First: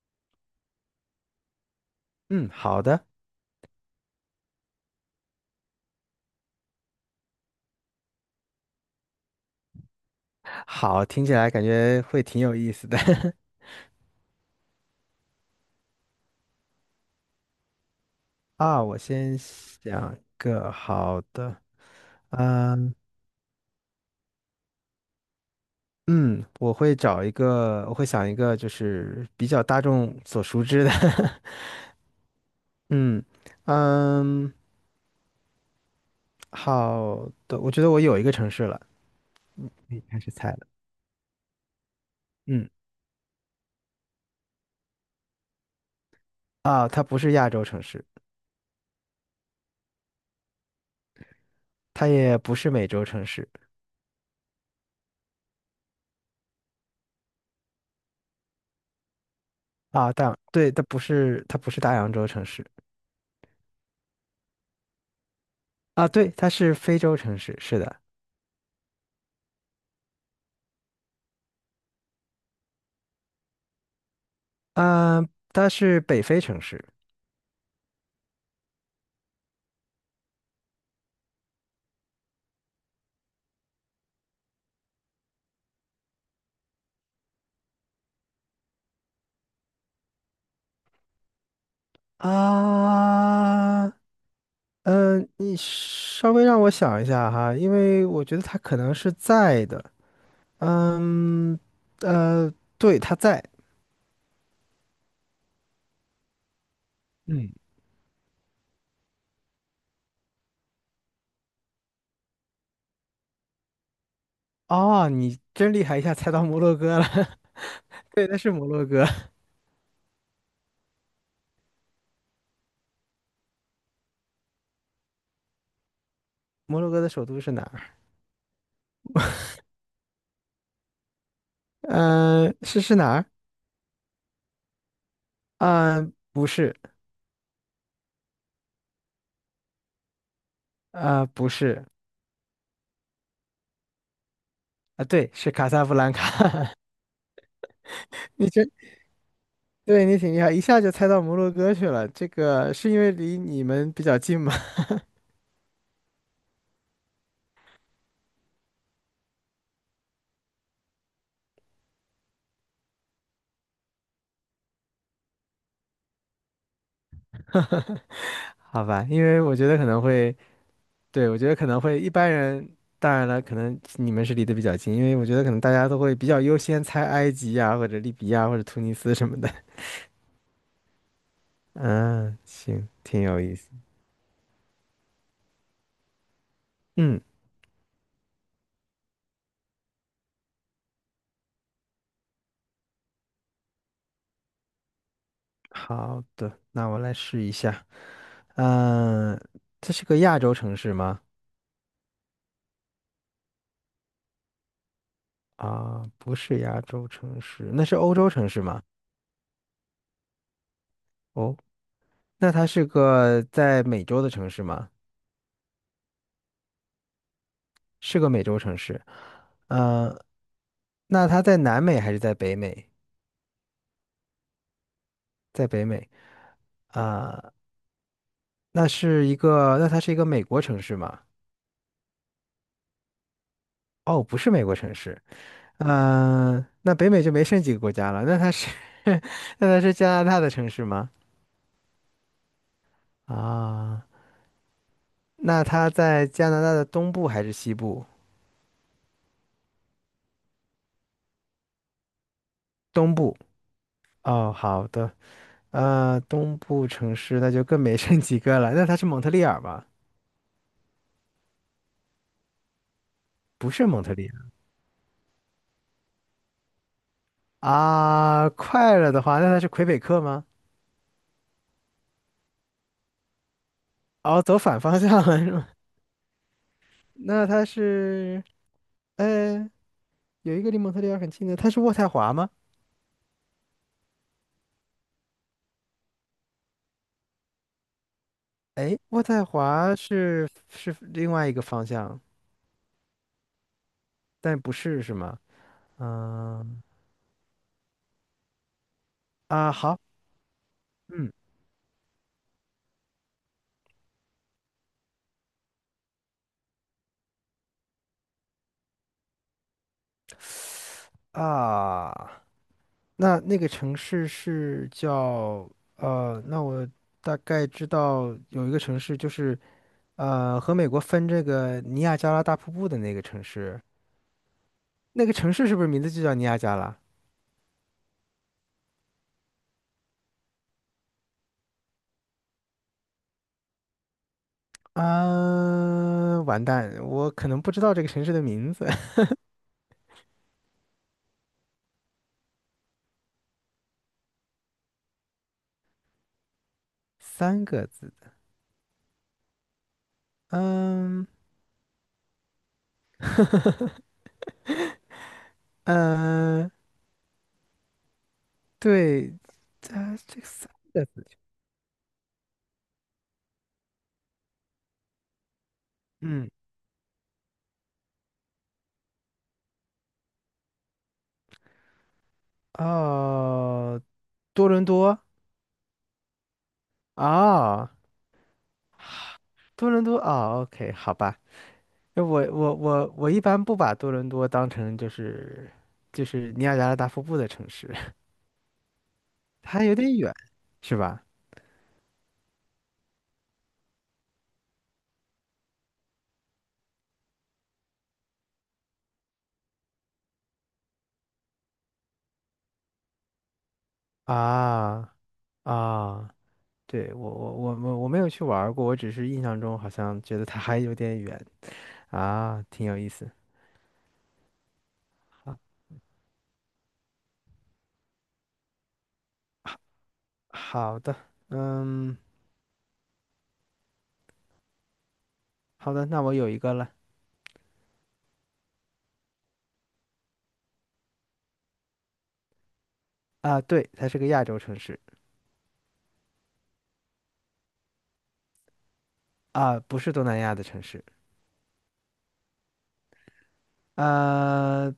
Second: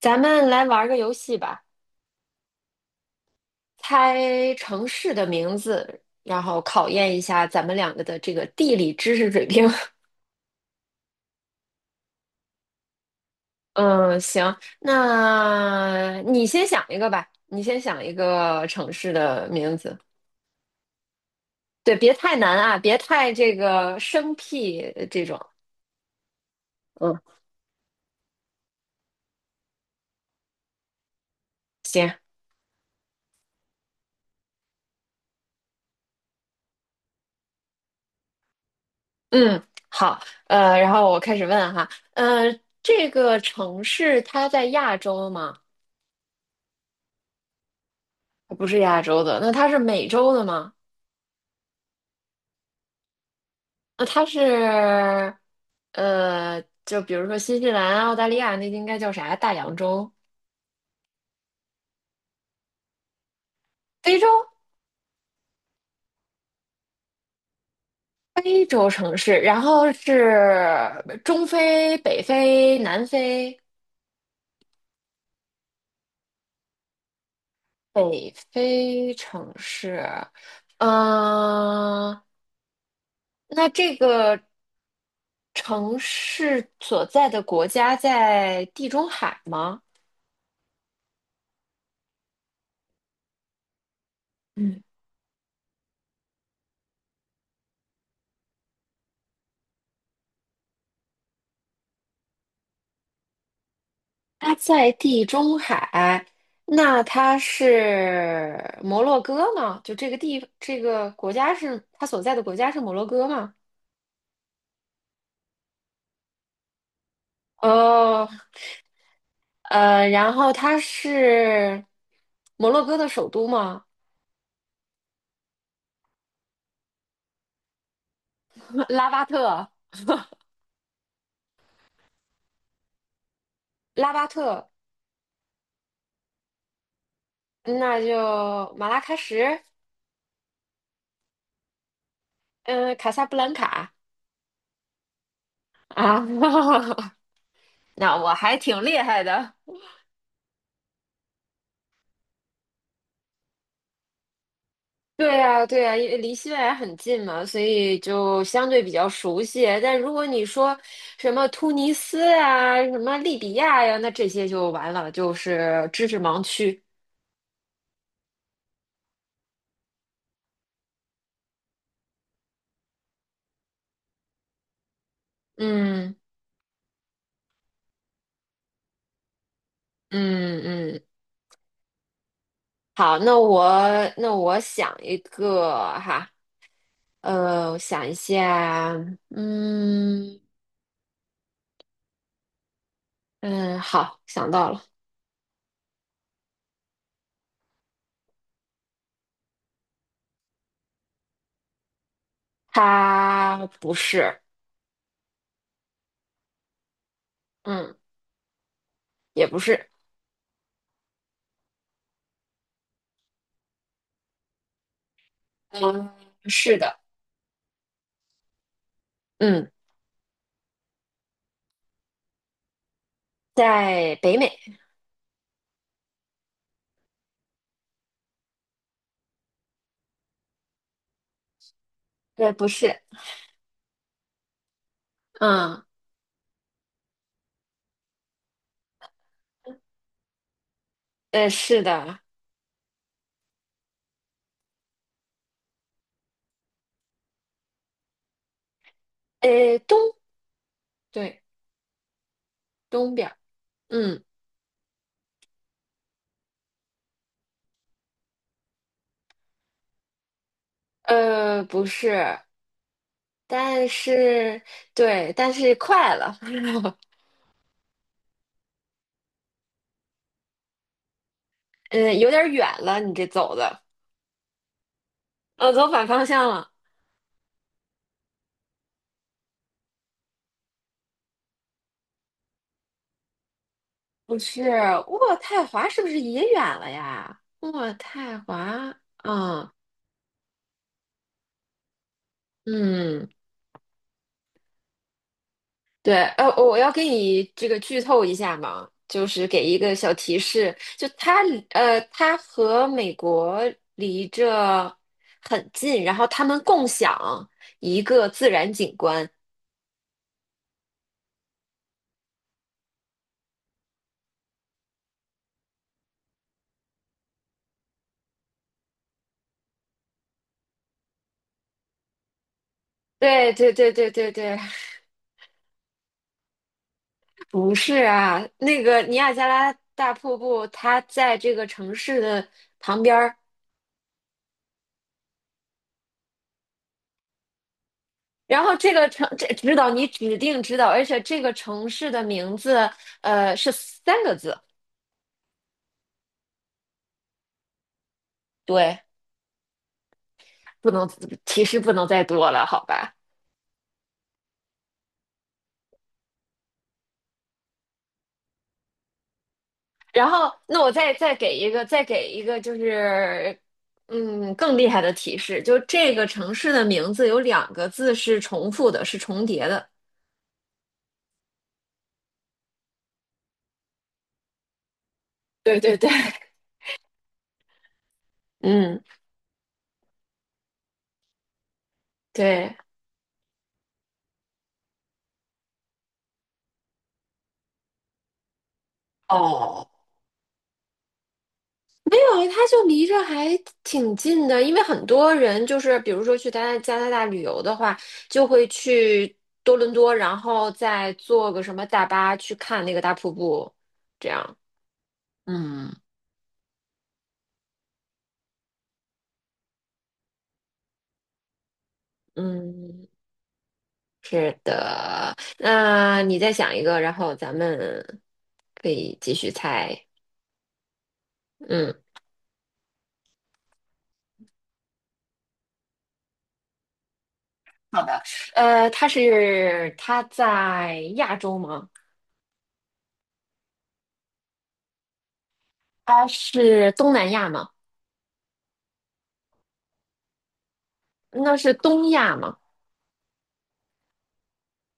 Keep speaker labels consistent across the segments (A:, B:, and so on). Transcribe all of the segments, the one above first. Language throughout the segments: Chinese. A: 咱们来玩儿个游戏吧，
B: 嗯，好的，
A: 猜城市的名字，然后考验一下咱们两个的这个地理知识水平。
B: 好，听起来感觉会挺有意思的。
A: 嗯，行，那你先想一个吧，你先想一个
B: 啊。
A: 城
B: 我
A: 市
B: 先
A: 的名字。
B: 想一个好的。
A: 对，别太难啊，
B: 嗯
A: 别太这个生僻这种。
B: 嗯，
A: 嗯，
B: 我会想一个就是比较大众所熟知的。
A: 行。
B: 嗯嗯，好的，我觉得我有一个城市了，
A: 嗯，
B: 可以开
A: 好。
B: 始猜了。
A: 然后我开始问哈。呃，
B: 嗯，
A: 这个城市它在亚洲吗？
B: 啊，它不是亚洲城市，
A: 它不是亚洲的，那它是美洲的吗？
B: 它也不是美洲城市。
A: 呃，它是就比如说新西兰、澳大利亚那应该叫啥？大洋洲、
B: 啊，但对，它不是大洋洲城市。
A: 非洲、
B: 啊，对，它是非洲城市，是的。
A: 非洲城市，然后是中非、北非、南非、
B: 啊，它是北非城市。
A: 北非城市。嗯。那这个城市所在的国家在地中海吗？
B: 啊，
A: 嗯。
B: 嗯，你稍微让我想一下哈，因为我觉得它可能是在的。嗯，呃，对，它在。
A: 它在地中海，那它
B: 嗯，
A: 是摩洛哥吗？就这个地，这个国家是它所在的国家是摩洛哥吗？
B: 哦，你真厉害，一下猜到摩洛哥了。对，
A: 哦。
B: 那是摩洛哥。
A: 然后它是摩洛哥的首都吗？
B: 摩洛哥的首都是哪儿？
A: 拉巴特，
B: 嗯，是哪儿？
A: 拉巴特，
B: 啊，不是。
A: 那就马拉喀什，
B: 啊，不是。
A: 嗯、卡萨布兰卡。
B: 啊，对，是卡萨布兰
A: 啊，
B: 卡。
A: 那我
B: 你
A: 还
B: 这
A: 挺厉害的。
B: 对你挺厉害，一下就猜到摩洛哥去了。这个是因为离你们比较近吗？
A: 对呀，对呀，因为离西班牙很近嘛，所以就相对比较熟悉。但如果你说什么突尼斯啊、什么利比亚呀，那这些就完了，就是知识盲区。
B: 好吧，因为我觉得可能会，对，我觉得可能会一般人，当然了，可能你们是离得比较近，因为我觉得可能大家都
A: 嗯
B: 会比较优先猜埃及呀，或者利比亚或者突尼斯什么的。
A: 嗯嗯。
B: 嗯，行，
A: 好，
B: 挺有意思。
A: 那我想一个哈。
B: 嗯，
A: 我想一下。嗯嗯，好，想到了。
B: 好的，那我来试一下。嗯，这是个亚洲城市吗？
A: 它不是。
B: 啊，不是亚洲城市，那
A: 嗯，
B: 是欧洲城市吗？
A: 也不是。
B: 哦。那它是个在美洲的城市吗？
A: 嗯，是的。
B: 是个美洲城市。
A: 嗯，
B: 呃，那它在南美还是在北美？
A: 在北美。
B: 在北美。啊，那它是一个美国城市吗？
A: 对，不是。
B: 哦，不是美国城市。
A: 嗯。
B: 嗯，那北美就没剩几个国家了。那它是，那它是加拿大的城市吗？
A: 是的。
B: 啊，那它在加拿大的东部还是西部？
A: 呃，东，对，东
B: 东
A: 边儿。
B: 部。
A: 嗯。
B: 哦，好的。东部城市那就更没剩几个了。那它是蒙特利尔吧？
A: 不是，
B: 不是
A: 但
B: 蒙特利尔。
A: 是，对，但是快了，
B: 啊，快了的话，那它是魁北克吗？
A: 嗯，有点远了，你这走的。
B: 哦，走反方向了是吗？
A: 走反方向了。
B: 那它是，呃，有一个离蒙特利尔很近的，它是渥太华吗？
A: 不是，渥太华是不是也远了呀？渥太华。
B: 哎，渥太
A: 嗯
B: 华是是另外一个方向，
A: 嗯。
B: 但不是是吗？
A: 对。我
B: 嗯，
A: 要给你这个剧透一下嘛，就是给
B: 啊，
A: 一个
B: 好，
A: 小提示，
B: 嗯，
A: 它和美国离着很近，然后他们共享一个自然景观。
B: 啊，那那个城市是叫呃，那我大概知道有一个城市就是和美国分这个尼亚加拉大瀑布的那个城
A: 对对
B: 市。
A: 对对对对，
B: 那个城市是不是名字就叫尼亚加拉？
A: 不是啊，那个尼亚加拉大瀑布，它在这个城市的旁边儿。
B: 啊，完蛋，我可能不知道这个城市的
A: 然
B: 名
A: 后
B: 字。
A: 这个 城，这指导你指定知道，而且这个城市的名字，是三个字。
B: 三个字。
A: 对。不能，
B: 嗯
A: 提示不能再多了，好吧？
B: 嗯，对，
A: 然
B: 这个
A: 后，
B: 三
A: 那我
B: 个
A: 再
B: 字。
A: 再给一个，再给一个，就是嗯，更厉害的提示，就这个
B: 嗯，
A: 城市的名字有两个字是重复的，是重叠的。
B: 哦，多伦多。
A: 对对对，
B: 哦，
A: 嗯，
B: 多伦多哦，OK，好吧。那我我
A: 对。
B: 我我一般不把多伦多当成就是尼亚加拉大瀑布的城市。它
A: 哦，
B: 有点远，是吧？
A: 没有，它就离着还挺近的，因为很多人就是，比如说去加拿大旅游的话，就会去多伦多，然后再坐个什么大巴去看那个大瀑布，这
B: 啊，
A: 样。
B: 啊。
A: 嗯。
B: 哦，对，我没有去玩儿过，我只是印象中好像觉得它还有点远。啊，挺有
A: 嗯，
B: 意思。
A: 是的。
B: 好，
A: 那你再想一个，然后咱们可以继续
B: 好
A: 猜。
B: 好的。
A: 嗯，
B: 嗯，好的，那我有一个了。
A: 好的。它在亚洲吗？
B: 啊，对，它是个亚洲城市。
A: 它是东南亚吗？
B: 啊，不是东南亚的城市。
A: 那是东亚吗？
B: 啊，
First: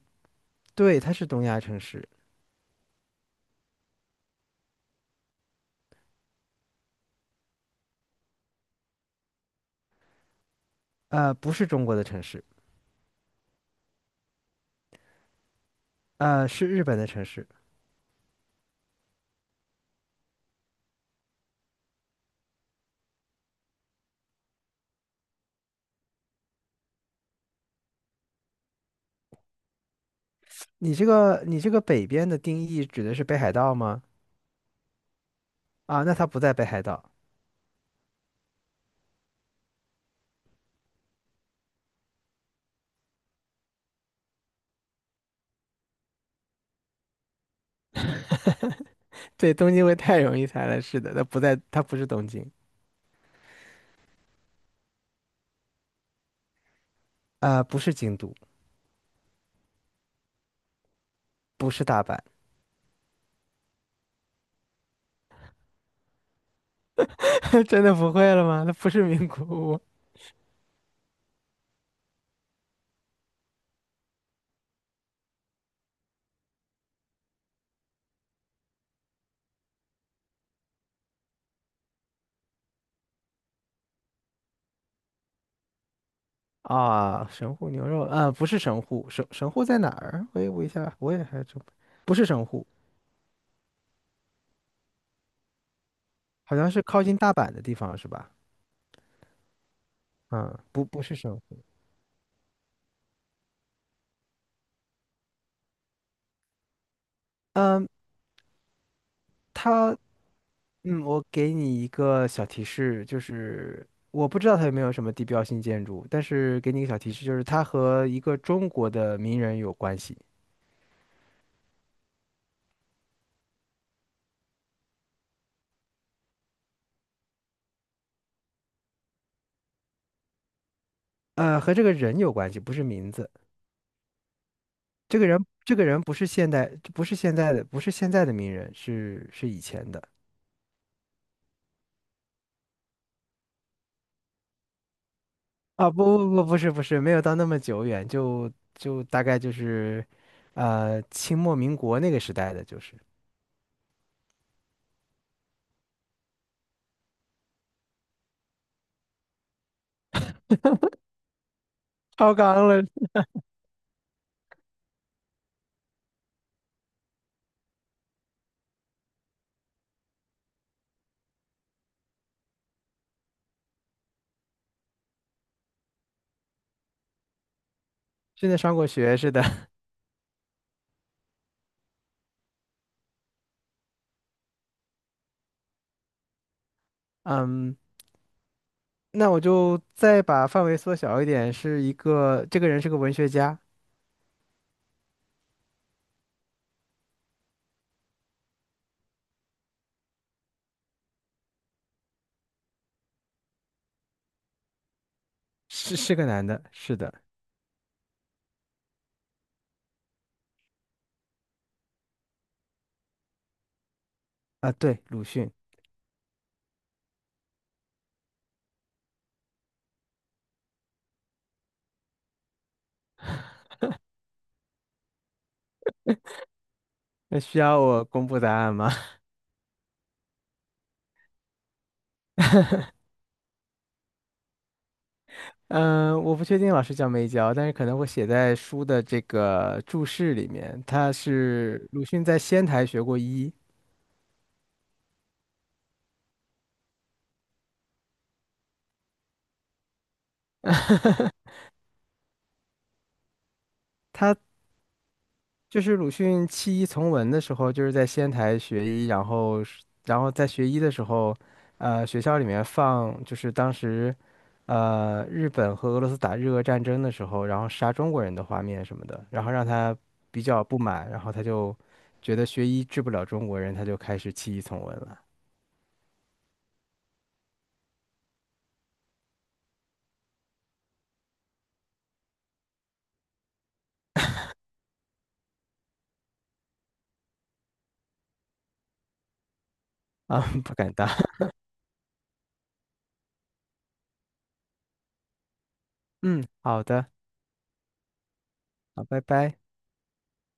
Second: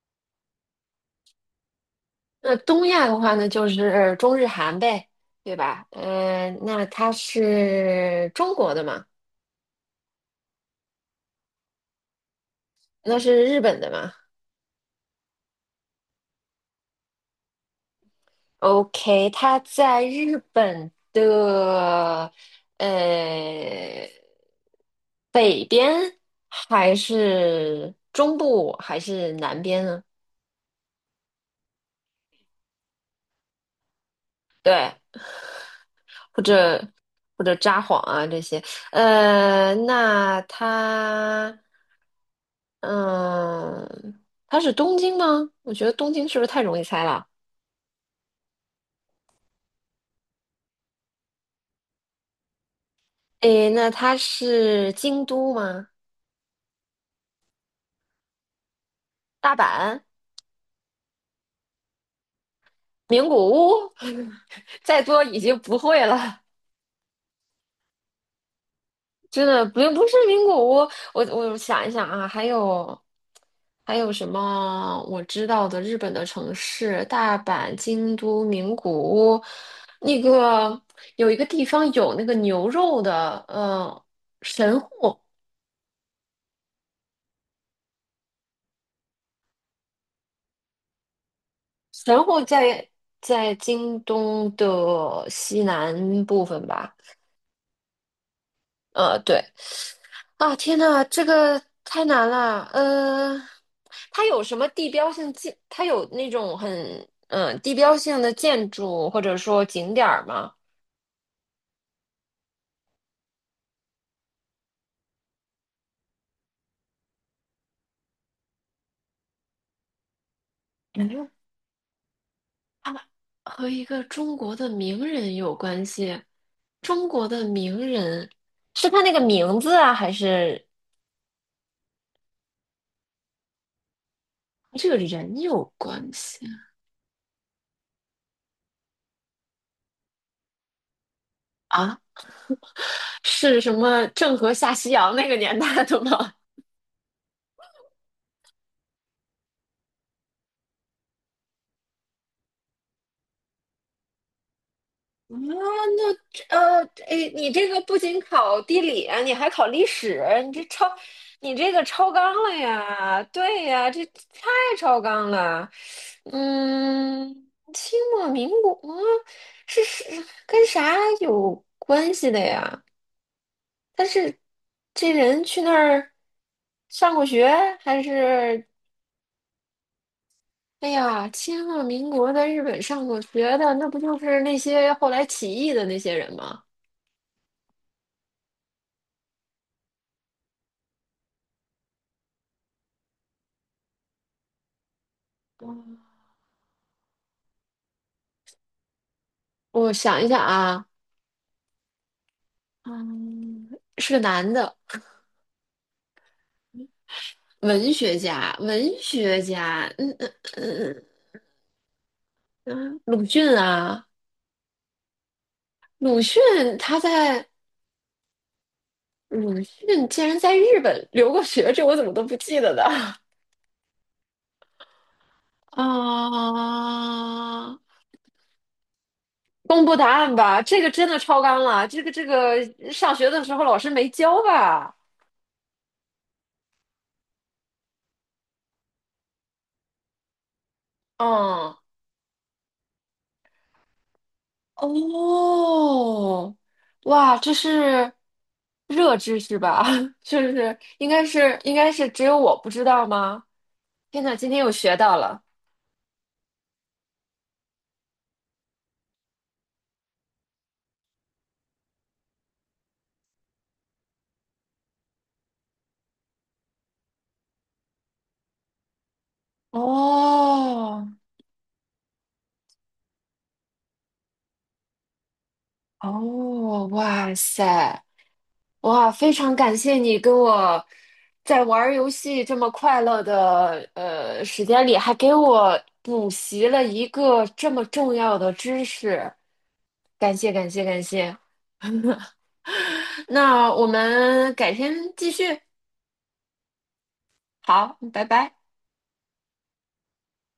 B: 对，它是东亚城市。
A: 那东亚的话呢，就是中日韩呗，对吧？那它是中国的吗？
B: 啊，不是中国的城市。
A: 那是日本的吗？
B: 啊，是日本的城市。
A: OK，他在日本的呃北边，还是中部，还是南边呢？
B: 你这个北边的定义指的是北海道吗？
A: 对，
B: 啊，那它不
A: 或
B: 在北海
A: 者
B: 道。
A: 或者札幌啊这些。呃，那他嗯，他是东京吗？我觉得东京是不是太容易猜了？
B: 对，东京会太容易猜了，是的，它不是东京。
A: 诶，那他是京都吗？
B: 啊，不是京都。
A: 大阪、
B: 不是大阪。
A: 名古屋，再多已经不会了。
B: 真的不会了吗？那不是名古
A: 真的
B: 屋。
A: 不是名古屋。我想一想啊，还有什么我知道的日本的城市？大阪、京都、名古屋，那个有一个地方有那个牛肉的，神户。
B: 啊，神户牛肉啊，不是神户。神户在哪儿？我一下我也还真不
A: 神
B: 是
A: 户
B: 神户。
A: 在在京东的西南部
B: 好
A: 分
B: 像是
A: 吧。
B: 靠近大阪的地方是吧？
A: 呃，对，啊，
B: 嗯，
A: 天
B: 不不
A: 呐，
B: 是
A: 这
B: 神
A: 个
B: 户。
A: 太难了。呃，它有什么地标性建？它有那种很地
B: 嗯，
A: 标性的建筑或者说景
B: 它
A: 点儿吗？
B: 我给你一个小提示，就是我不知道它有没有什么地标性建筑，但是给你一个小提示，就是它和一个中国的名人有关系。
A: 感觉和一个中国的名人有关系。中国的名人是他那个名字啊，还是
B: 和这个人有关系，不是名字。
A: 和这个人有
B: 这个人
A: 关
B: 不是
A: 系
B: 现代，不是现在的名人，是以前的。
A: 啊？是什么郑和下西洋那个年代
B: 啊！
A: 的
B: 不不
A: 吗？
B: 不，不是不是，没有到那么久远，就大概就是。清末民国那个时代的，就是
A: 啊，哎，你这个不仅考地理啊你还考历史，你这个超纲
B: 超
A: 了
B: 纲了，
A: 呀？对呀，这太超纲了。嗯，清末民国啊是是跟啥有关系的呀？但是这人去那儿上过学，还
B: 真的
A: 是
B: 上过学似的。
A: 哎呀，清末民国在日本上过学的，那不就是那些后来起义的那些人吗？
B: 嗯，那我就再把范围缩小一点，是一个，这个人是个文学家，
A: 我想一想啊。嗯，是个男的，
B: 是个男的，是的。
A: 文学家，文学家，嗯鲁迅啊，
B: 啊，对，鲁迅。
A: 鲁迅他在鲁迅竟然在日本留过学，这我怎么都不记得的
B: 那需
A: 啊！
B: 要我公布答案吗？
A: 公布答案吧，这个真的超纲了，这个上学的时候老师没教吧？
B: 嗯，我不确定老师教没教，但是可能会写在书的这个注释里面。他
A: 嗯。
B: 是鲁迅在仙台学过医。
A: 哦，哇，这是热知识吧？是不是？应该是只有我不知道吗？天呐，今
B: 他
A: 天又学到了。
B: 就是鲁迅弃医从文的时候，就是在仙台学医，然后在学医的时候，学校里面放就是当时，日本和俄罗斯打日俄战争的时候，然后杀中国人的画面什么的，然后让他比较不
A: 哦
B: 满，然后他就觉得学医治不了中国人，他就开始弃医从文了。
A: 哦，哇塞，哇，非常感谢你跟我在玩儿游戏这么快乐的时间里，还给我补习了一个这么重要的知识，感
B: 啊，
A: 谢 感
B: 不
A: 谢
B: 敢
A: 感
B: 当。
A: 谢。那我们改天继续，
B: 嗯，好的，
A: 好，拜拜。
B: 好，拜拜。